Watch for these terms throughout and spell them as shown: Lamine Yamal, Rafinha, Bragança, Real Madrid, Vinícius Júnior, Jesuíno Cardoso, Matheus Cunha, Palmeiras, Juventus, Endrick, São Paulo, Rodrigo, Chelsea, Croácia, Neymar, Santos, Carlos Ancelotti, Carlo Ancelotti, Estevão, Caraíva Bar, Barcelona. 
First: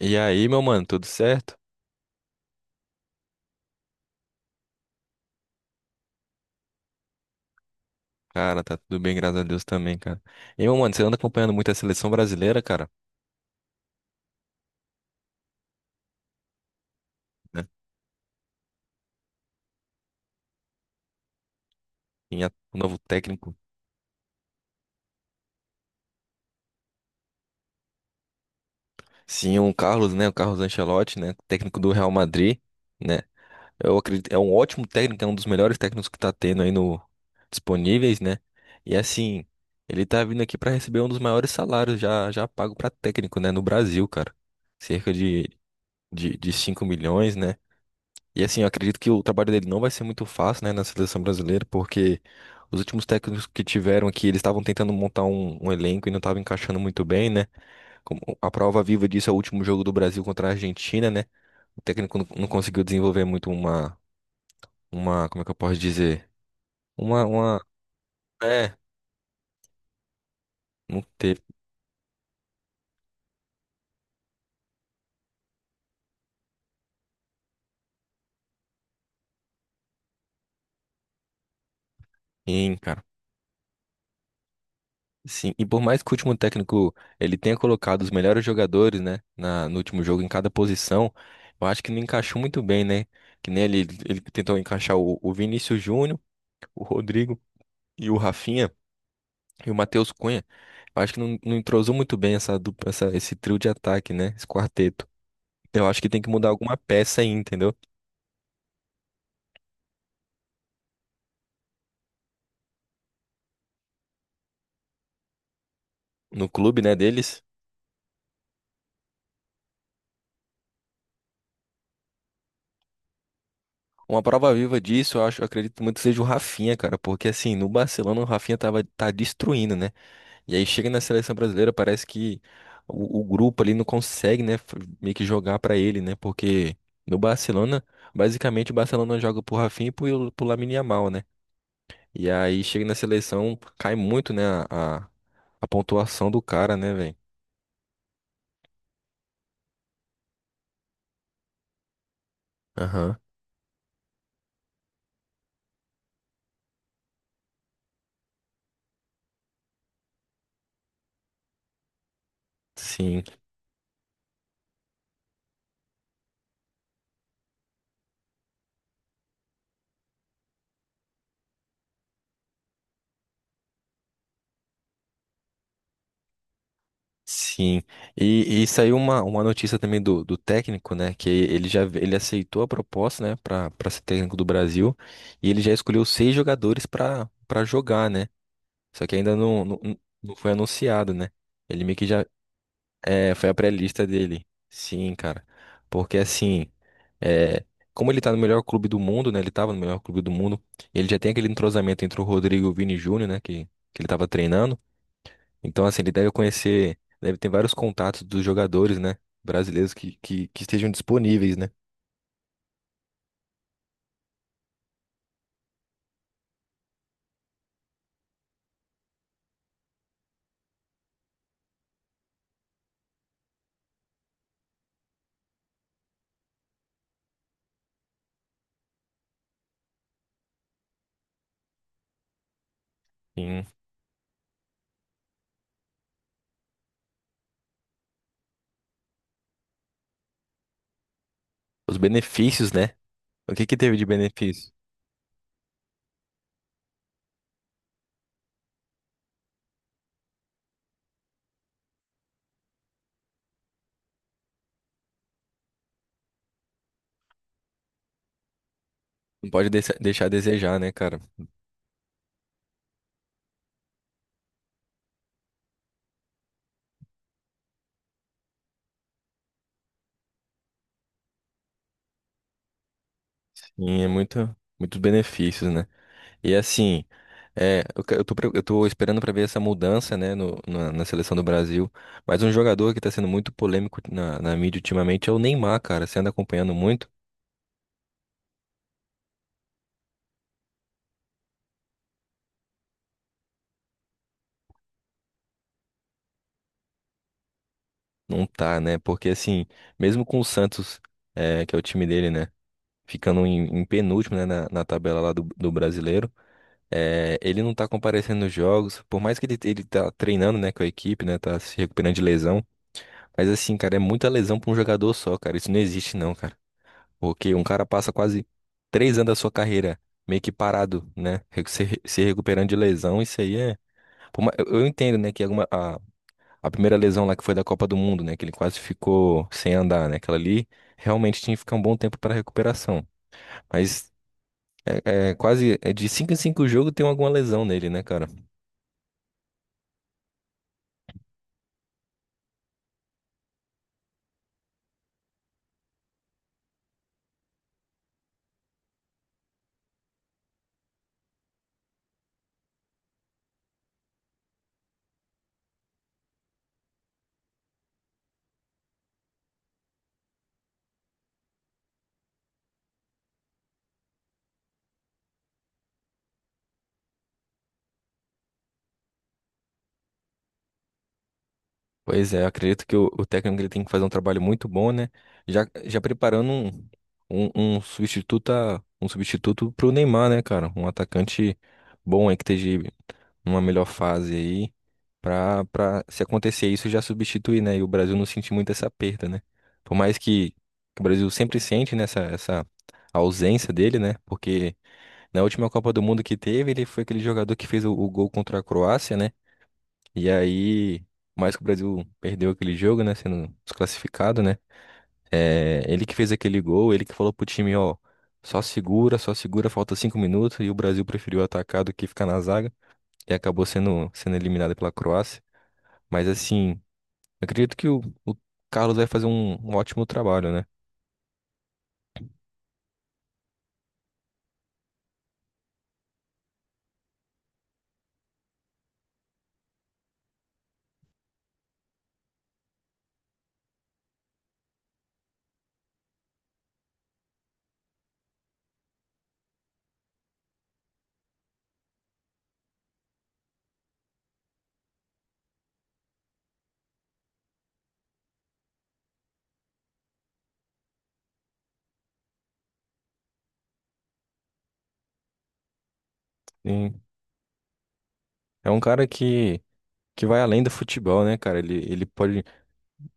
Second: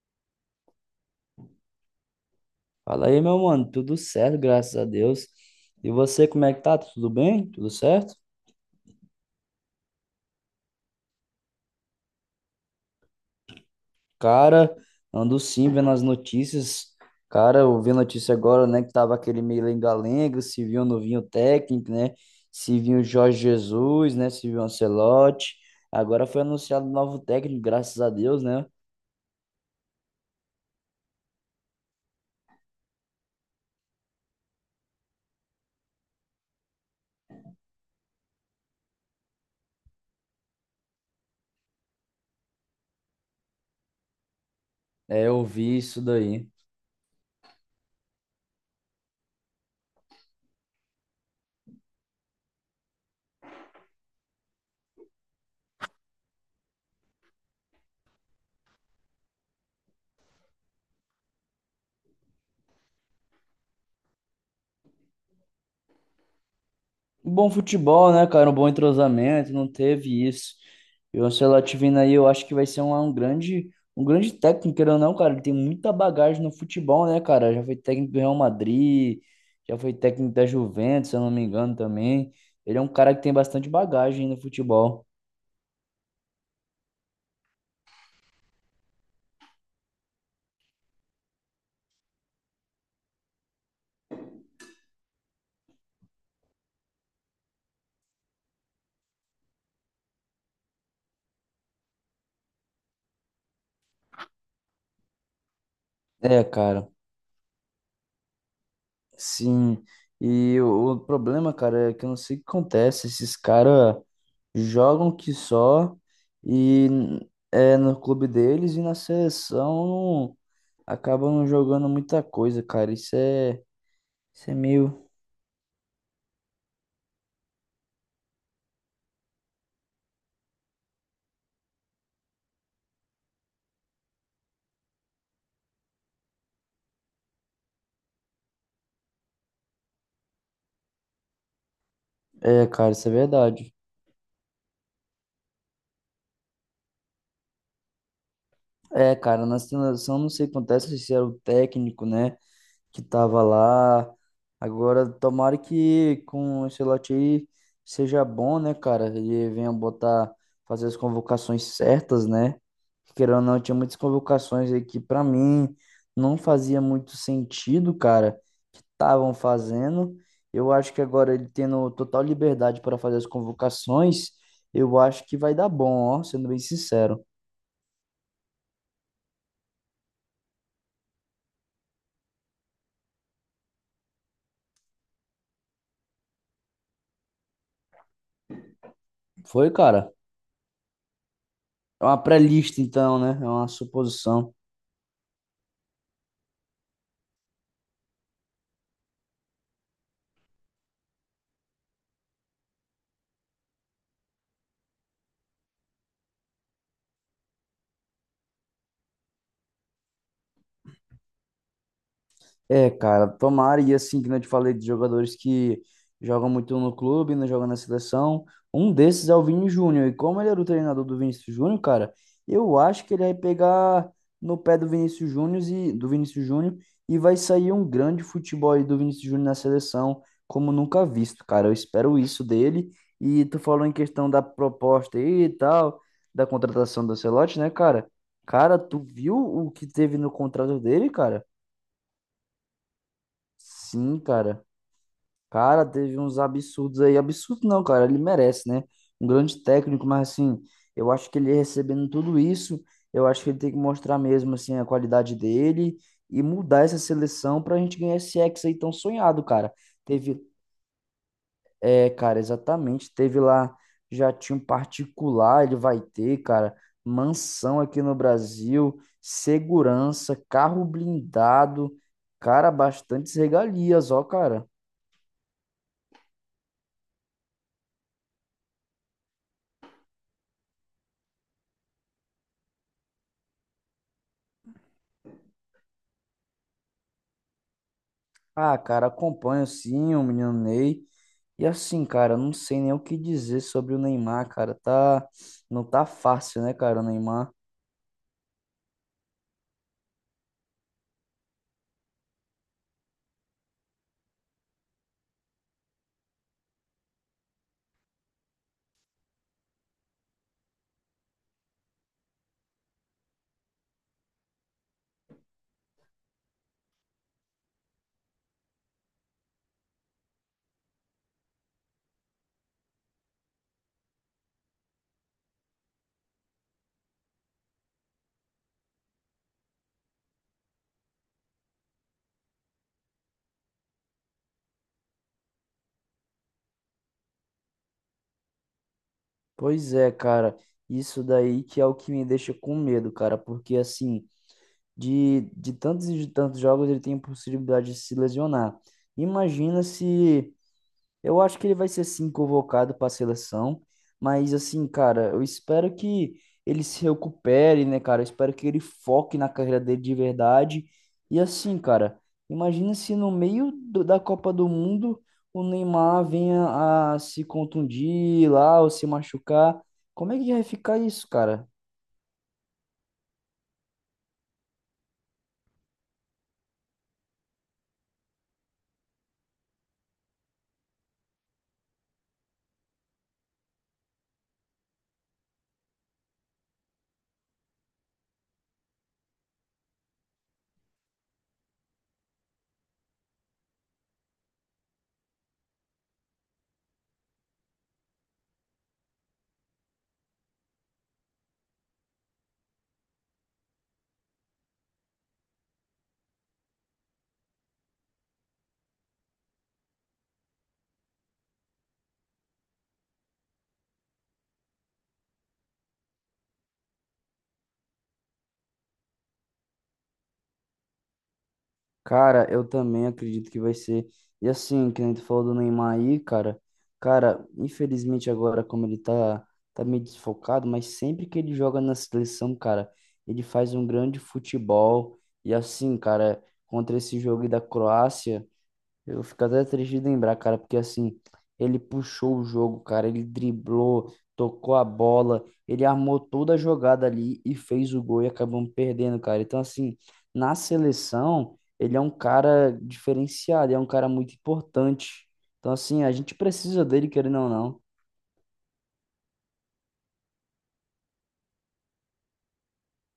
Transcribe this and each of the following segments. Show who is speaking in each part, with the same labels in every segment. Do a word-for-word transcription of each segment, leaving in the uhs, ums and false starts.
Speaker 1: E aí, meu mano, tudo certo?
Speaker 2: Fala aí, meu mano, tudo certo, graças a Deus. E você, como é que tá? Tudo bem? Tudo certo?
Speaker 1: Cara, tá tudo bem, graças a Deus também, cara. E, meu mano, você anda acompanhando muito a seleção brasileira, cara,
Speaker 2: Cara, ando sim vendo as notícias. Cara,
Speaker 1: né?
Speaker 2: eu vi notícia agora, né, que tava aquele meio lenga-lenga, se viu um novinho técnico, né?
Speaker 1: Tem a- o
Speaker 2: Se
Speaker 1: novo
Speaker 2: viu o Jorge
Speaker 1: técnico,
Speaker 2: Jesus, né? Se viu o Ancelotti. Agora foi anunciado um novo técnico, graças a Deus, né?
Speaker 1: sim, o Carlos, né? O Carlos Ancelotti, né? Técnico do Real Madrid, né? Eu acredito, é um ótimo técnico, é um dos melhores técnicos que tá tendo aí no disponíveis, né? E assim, ele tá vindo aqui pra receber um dos maiores salários já já pago pra técnico, né, no Brasil, cara. Cerca
Speaker 2: É, eu
Speaker 1: de
Speaker 2: vi isso
Speaker 1: de,
Speaker 2: daí.
Speaker 1: de cinco milhões, né? E assim, eu acredito que o trabalho dele não vai ser muito fácil, né, na seleção brasileira, porque os últimos técnicos que tiveram aqui, eles estavam tentando montar um, um elenco e não estavam encaixando muito bem, né? Como a prova viva disso é o último jogo do Brasil contra a Argentina, né? O técnico não, não conseguiu desenvolver muito uma, uma, como é que eu posso dizer? Uma,
Speaker 2: Um Bom
Speaker 1: uma,
Speaker 2: futebol, né, cara? Um bom
Speaker 1: é,
Speaker 2: entrosamento, não teve isso.
Speaker 1: não
Speaker 2: E o
Speaker 1: teve,
Speaker 2: Ancelotti vindo aí, eu acho que vai ser um, um grande, um grande técnico, querendo ou não, cara. Ele tem muita bagagem no futebol, né, cara? Já foi técnico do Real Madrid, já foi técnico da Juventus, se eu não me engano também.
Speaker 1: hein,
Speaker 2: Ele é um
Speaker 1: cara.
Speaker 2: cara que tem bastante bagagem no futebol.
Speaker 1: Sim, e por mais que o último técnico ele tenha colocado os melhores jogadores, né, na, no último jogo em cada posição, eu acho que não encaixou muito bem, né? Que nem ele, ele tentou encaixar o, o Vinícius Júnior, o Rodrigo e o Rafinha e o Matheus Cunha. Eu acho que não, não entrosou muito bem essa, dupla- essa esse trio de ataque, né? Esse quarteto. Então, eu acho que tem que
Speaker 2: É,
Speaker 1: mudar alguma
Speaker 2: cara.
Speaker 1: peça aí, entendeu?
Speaker 2: Sim, e o, o problema, cara, é que eu não sei o que acontece. Esses caras jogam que só
Speaker 1: No clube,
Speaker 2: e
Speaker 1: né,
Speaker 2: n-
Speaker 1: deles.
Speaker 2: é no clube deles e na seleção não- acabam não jogando muita coisa, cara. Isso é,
Speaker 1: Uma
Speaker 2: isso
Speaker 1: prova
Speaker 2: é
Speaker 1: viva
Speaker 2: meio.
Speaker 1: disso, eu acho, eu acredito muito que seja o Rafinha, cara, porque assim, no Barcelona o Rafinha tava, tá destruindo, né? E aí chega na seleção brasileira, parece que o, o grupo ali não consegue, né, f- meio que jogar pra ele, né? Porque no Barcelona, basicamente o Barcelona joga pro Rafinha e pro, pro Lamine Yamal, né? E aí
Speaker 2: É,
Speaker 1: chega
Speaker 2: cara,
Speaker 1: na
Speaker 2: isso é
Speaker 1: seleção,
Speaker 2: verdade.
Speaker 1: cai muito, né, a, a a pontuação do cara, né, velho?
Speaker 2: É, cara, na seleção não sei o que acontece se é o técnico, né, que
Speaker 1: Aham.
Speaker 2: tava lá. Agora, tomara que com o Ancelotti aí seja bom, né, cara? Ele venha botar, fazer as convocações certas, né?
Speaker 1: Sim,
Speaker 2: Querendo ou não, tinha muitas convocações aí que pra mim não fazia muito sentido, cara. Estavam fazendo. Eu acho que agora ele tendo total liberdade para fazer as convocações, eu acho que vai dar bom, ó, sendo bem sincero.
Speaker 1: sim. E, e saiu uma, uma notícia também do, do técnico, né? Que ele já ele aceitou a proposta, né? Para para ser técnico do Brasil. E ele já escolheu seis jogadores para para jogar, né? Só que ainda não,
Speaker 2: Foi,
Speaker 1: não,
Speaker 2: cara?
Speaker 1: não foi anunciado, né? Ele meio
Speaker 2: É
Speaker 1: que
Speaker 2: uma
Speaker 1: já
Speaker 2: pré-lista, então,
Speaker 1: é,
Speaker 2: né? É
Speaker 1: foi a
Speaker 2: uma
Speaker 1: pré-lista dele.
Speaker 2: suposição.
Speaker 1: Sim, cara. Porque assim, é, como ele tá no melhor clube do mundo, né? Ele tava no melhor clube do mundo. Ele já tem aquele entrosamento entre o Rodrigo e o Vini Júnior, né? Que, que ele tava treinando. Então, assim, ele deve conhecer, deve ter vários contatos dos jogadores, né? Brasileiros que, que, que estejam disponíveis, né?
Speaker 2: É, cara, tomara, e assim, que não te falei de jogadores que jogam muito no clube, não jogam na seleção, um desses é o Vini Júnior, e como ele era o treinador do Vinícius Júnior, cara, eu acho que ele vai pegar no pé do Vinícius Júnior e, do Vinícius Júnior, e vai sair um grande futebol aí do Vinícius Júnior na seleção, como nunca visto, cara, eu espero isso dele, e tu
Speaker 1: Sim.
Speaker 2: falou em questão da proposta aí e tal, da contratação do Ancelotti, né, cara? Cara, tu viu o que teve no contrato dele, cara?
Speaker 1: Os benefícios, né? O que que teve de
Speaker 2: Sim, cara.
Speaker 1: benefício?
Speaker 2: Cara, teve uns absurdos aí. Absurdo não, cara. Ele merece, né? Um grande técnico, mas assim, eu acho que ele recebendo tudo isso, eu acho que ele tem que mostrar mesmo, assim, a qualidade dele e mudar essa seleção pra gente ganhar esse Hexa aí tão sonhado,
Speaker 1: Não pode
Speaker 2: cara.
Speaker 1: deixar deixar a
Speaker 2: Teve,
Speaker 1: desejar, né, cara?
Speaker 2: é, cara, exatamente. Teve lá, já tinha um particular, ele vai ter, cara. Mansão aqui no Brasil, segurança, carro blindado, cara, bastantes
Speaker 1: Sim, é
Speaker 2: regalias, ó,
Speaker 1: muito,
Speaker 2: cara.
Speaker 1: muitos benefícios, né? E assim, é, eu, que- eu tô, pre- eu tô esperando pra ver essa mudança, né, no- na, na seleção do Brasil. Mas um jogador que tá sendo muito polêmico na, na mídia ultimamente é o Neymar, cara. Você anda acompanhando muito?
Speaker 2: Ah, cara, acompanho sim o menino Ney. E assim, cara, eu não sei nem o que dizer sobre o Neymar, cara. Tá, não tá fácil, né, cara, o Neymar?
Speaker 1: Não tá, né? Porque assim, mesmo com o Santos, é, que é o time dele, né, ficando em, em penúltimo, né, na, na tabela lá do, do brasileiro, é, ele não tá comparecendo nos jogos. Por mais que ele, ele tá treinando, né, com a equipe, né, tá se recuperando de lesão. Mas assim, cara, é muita lesão pra um jogador só, cara. Isso não existe, não, cara. Porque um cara passa quase três anos da sua carreira meio que parado, né? Re- Se, re- se recuperando de lesão, isso aí é. Por ma- Eu eu entendo, né, que alguma, a, a primeira lesão lá que foi da Copa do Mundo, né? Que ele quase ficou sem andar, né? Aquela ali realmente tinha que ficar um bom tempo para recuperação. Mas é, é quase é de cinco em cinco jogos tem alguma lesão nele, né, cara?
Speaker 2: Pois é, cara. Isso daí que é o que me deixa com medo, cara, porque assim, de, de tantos e de tantos jogos ele tem a possibilidade de se lesionar. Imagina se. Eu acho que ele vai ser sim convocado para a seleção, mas assim, cara, eu espero que ele se recupere, né, cara? Eu espero que ele foque na carreira dele de verdade. E assim, cara, imagina se no meio do- da Copa do Mundo o Neymar venha a se contundir lá ou se machucar. Como é que vai ficar isso, cara?
Speaker 1: Pois é, eu acredito que o, o técnico ele tem que fazer um trabalho muito bom, né? Já, já preparando um, um, um substituto a- um substituto pro Neymar, né, cara? Um atacante bom aí que esteja numa melhor fase aí pra, pra se acontecer isso já substituir, né? E o Brasil não sentir muito essa perda, né? Por mais que, que o Brasil sempre sente nessa essa essa ausência dele, né? Porque na última Copa do Mundo que teve, ele foi aquele jogador que fez o o gol contra a Croácia, né? E aí, por mais que o Brasil perdeu aquele jogo, né? Sendo desclassificado, né? É, ele que fez aquele gol, ele que falou pro time, ó, só segura, só segura, falta cinco minutos. E o Brasil preferiu atacar do que ficar na zaga. E acabou sendo, sendo eliminado pela Croácia. Mas assim, eu acredito que o, o Carlos vai fazer um, um ótimo trabalho, né?
Speaker 2: Cara, eu também acredito que vai ser. E assim, que a gente falou do Neymar aí, cara. Cara, infelizmente agora, como ele tá, tá, meio desfocado, mas sempre que ele joga na seleção, cara, ele faz um grande futebol. E assim, cara, contra esse jogo aí da Croácia. Eu fico até triste de lembrar, cara, porque assim, ele puxou o jogo, cara, ele driblou, tocou a bola, ele armou toda a jogada ali e fez o gol e acabamos perdendo, cara. Então, assim, na seleção, ele é um cara diferenciado, é um cara muito importante. Então, assim, a gente precisa
Speaker 1: E
Speaker 2: dele, querendo ou não.
Speaker 1: é um cara que, que vai além do futebol, né, cara? Ele, ele pode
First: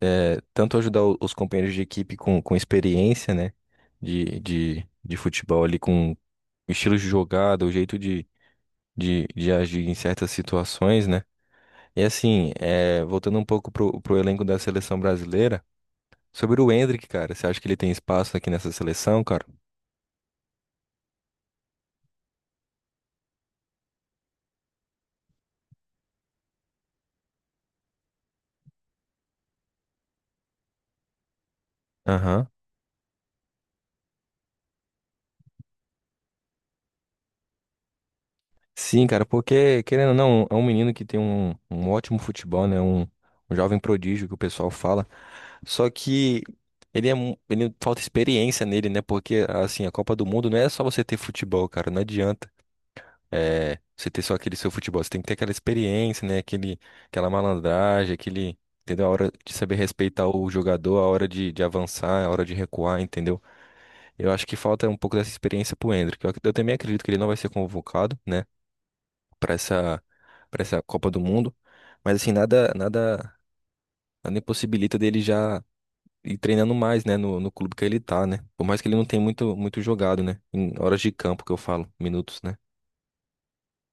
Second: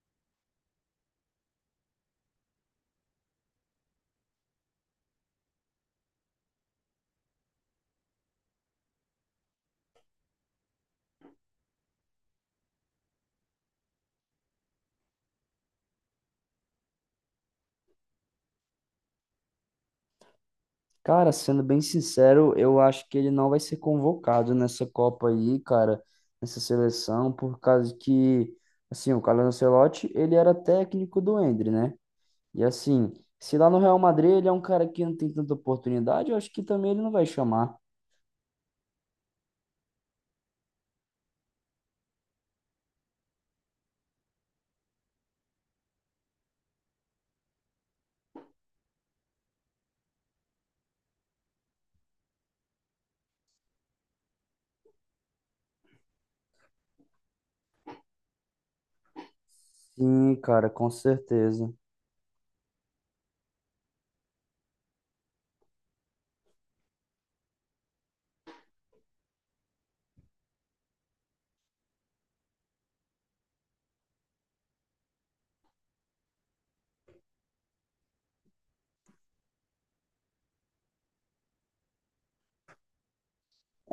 Speaker 1: é, tanto ajudar o- os companheiros de equipe com, com experiência, né? De, de, de futebol ali com o estilo de jogada, o jeito de, de, de agir em certas situações, né? E assim, é, voltando um pouco pro, pro elenco da seleção brasileira, sobre o Endrick, cara, você acha que ele tem espaço aqui nessa seleção, cara?
Speaker 2: Cara, sendo bem sincero, eu acho que ele não vai ser convocado nessa Copa aí, cara, nessa seleção, por causa que. Assim, o Carlo Ancelotti, ele era técnico do Endre, né?
Speaker 1: Aham.
Speaker 2: E assim, se lá no Real Madrid ele é um cara que não tem tanta oportunidade, eu acho que também ele não vai chamar.
Speaker 1: Sim, cara, porque, querendo ou não, é um menino que tem um, um ótimo futebol, né? Um, um jovem prodígio que o pessoal fala. Só que ele é, mu- ele falta experiência nele, né? Porque, assim, a Copa do Mundo não é só você ter futebol, cara, não adianta. É, você ter só aquele seu futebol, você tem que ter aquela experiência, né? Aquele, aquela malandragem, aquele, entendeu? A hora de saber respeitar
Speaker 2: Sim,
Speaker 1: o
Speaker 2: cara, com
Speaker 1: jogador, a hora de, de
Speaker 2: certeza.
Speaker 1: avançar, a hora de recuar, entendeu? Eu acho que falta um pouco dessa experiência pro Endrick. Eu, ac- eu também acredito que ele não vai ser convocado, né? Pra essa, pra essa Copa do Mundo. Mas assim, nada, nada, nada impossibilita dele já ir treinando mais, né? No, no clube que ele tá, né? Por mais que ele não tenha muito, muito jogado, né? Em horas de campo que eu falo, minutos, né?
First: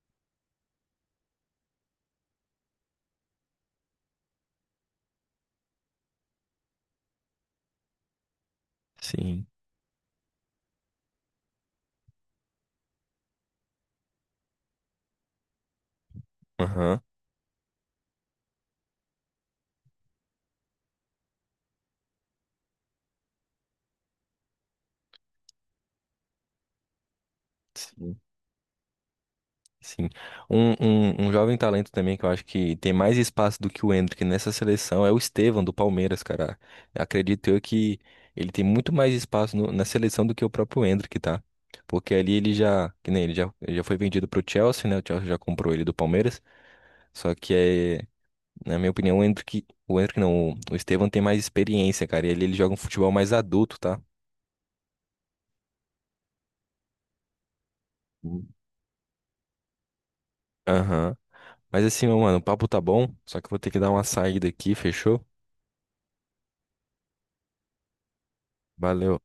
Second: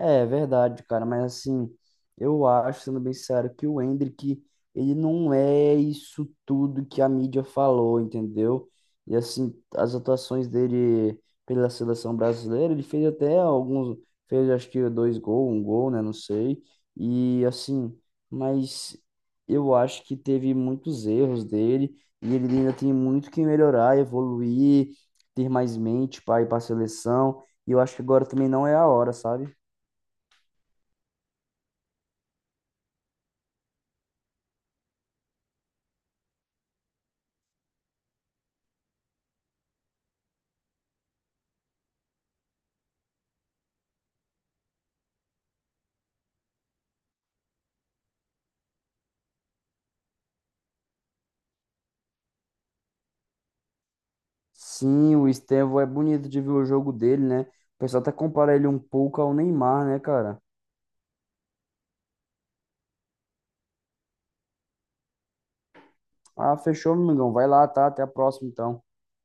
Speaker 2: É verdade, cara, mas assim, eu acho, sendo bem sério, que o Endrick, ele não é isso tudo que a mídia falou, entendeu? E
Speaker 1: Sim.
Speaker 2: assim, as atuações dele pela seleção brasileira, ele fez até alguns, fez acho que dois gols, um gol, né, não sei.
Speaker 1: Aham.
Speaker 2: E assim, mas eu acho que teve muitos erros dele e ele ainda tem muito que melhorar, evoluir, ter mais mente para ir para a seleção. E eu acho que
Speaker 1: Sim.
Speaker 2: agora também não é a hora, sabe?
Speaker 1: Sim. Um, um, um jovem talento também que eu acho que tem mais espaço do que o Endrick nessa seleção é o Estevão do Palmeiras, cara. Acredito eu que ele tem muito mais espaço no- na seleção do que o próprio Endrick, tá? Porque ali ele já, que nem ele já, ele já foi vendido pro Chelsea, né? O Chelsea já comprou ele do Palmeiras. Só que é, na minha opinião, o Endrick, o Endrick não, o, o Estevão tem mais experiência, cara. E ali ele joga um futebol mais adulto, tá?
Speaker 2: Sim, o Estevão é bonito de ver o jogo dele, né? O pessoal até
Speaker 1: Hum.
Speaker 2: compara ele um pouco ao Neymar, né, cara?
Speaker 1: Aham. Mas assim, meu mano, o papo tá bom, só que eu vou ter que dar uma saída aqui, fechou?
Speaker 2: Ah, fechou, meu amigão. Vai lá, tá? Até a próxima, então.
Speaker 1: Valeu.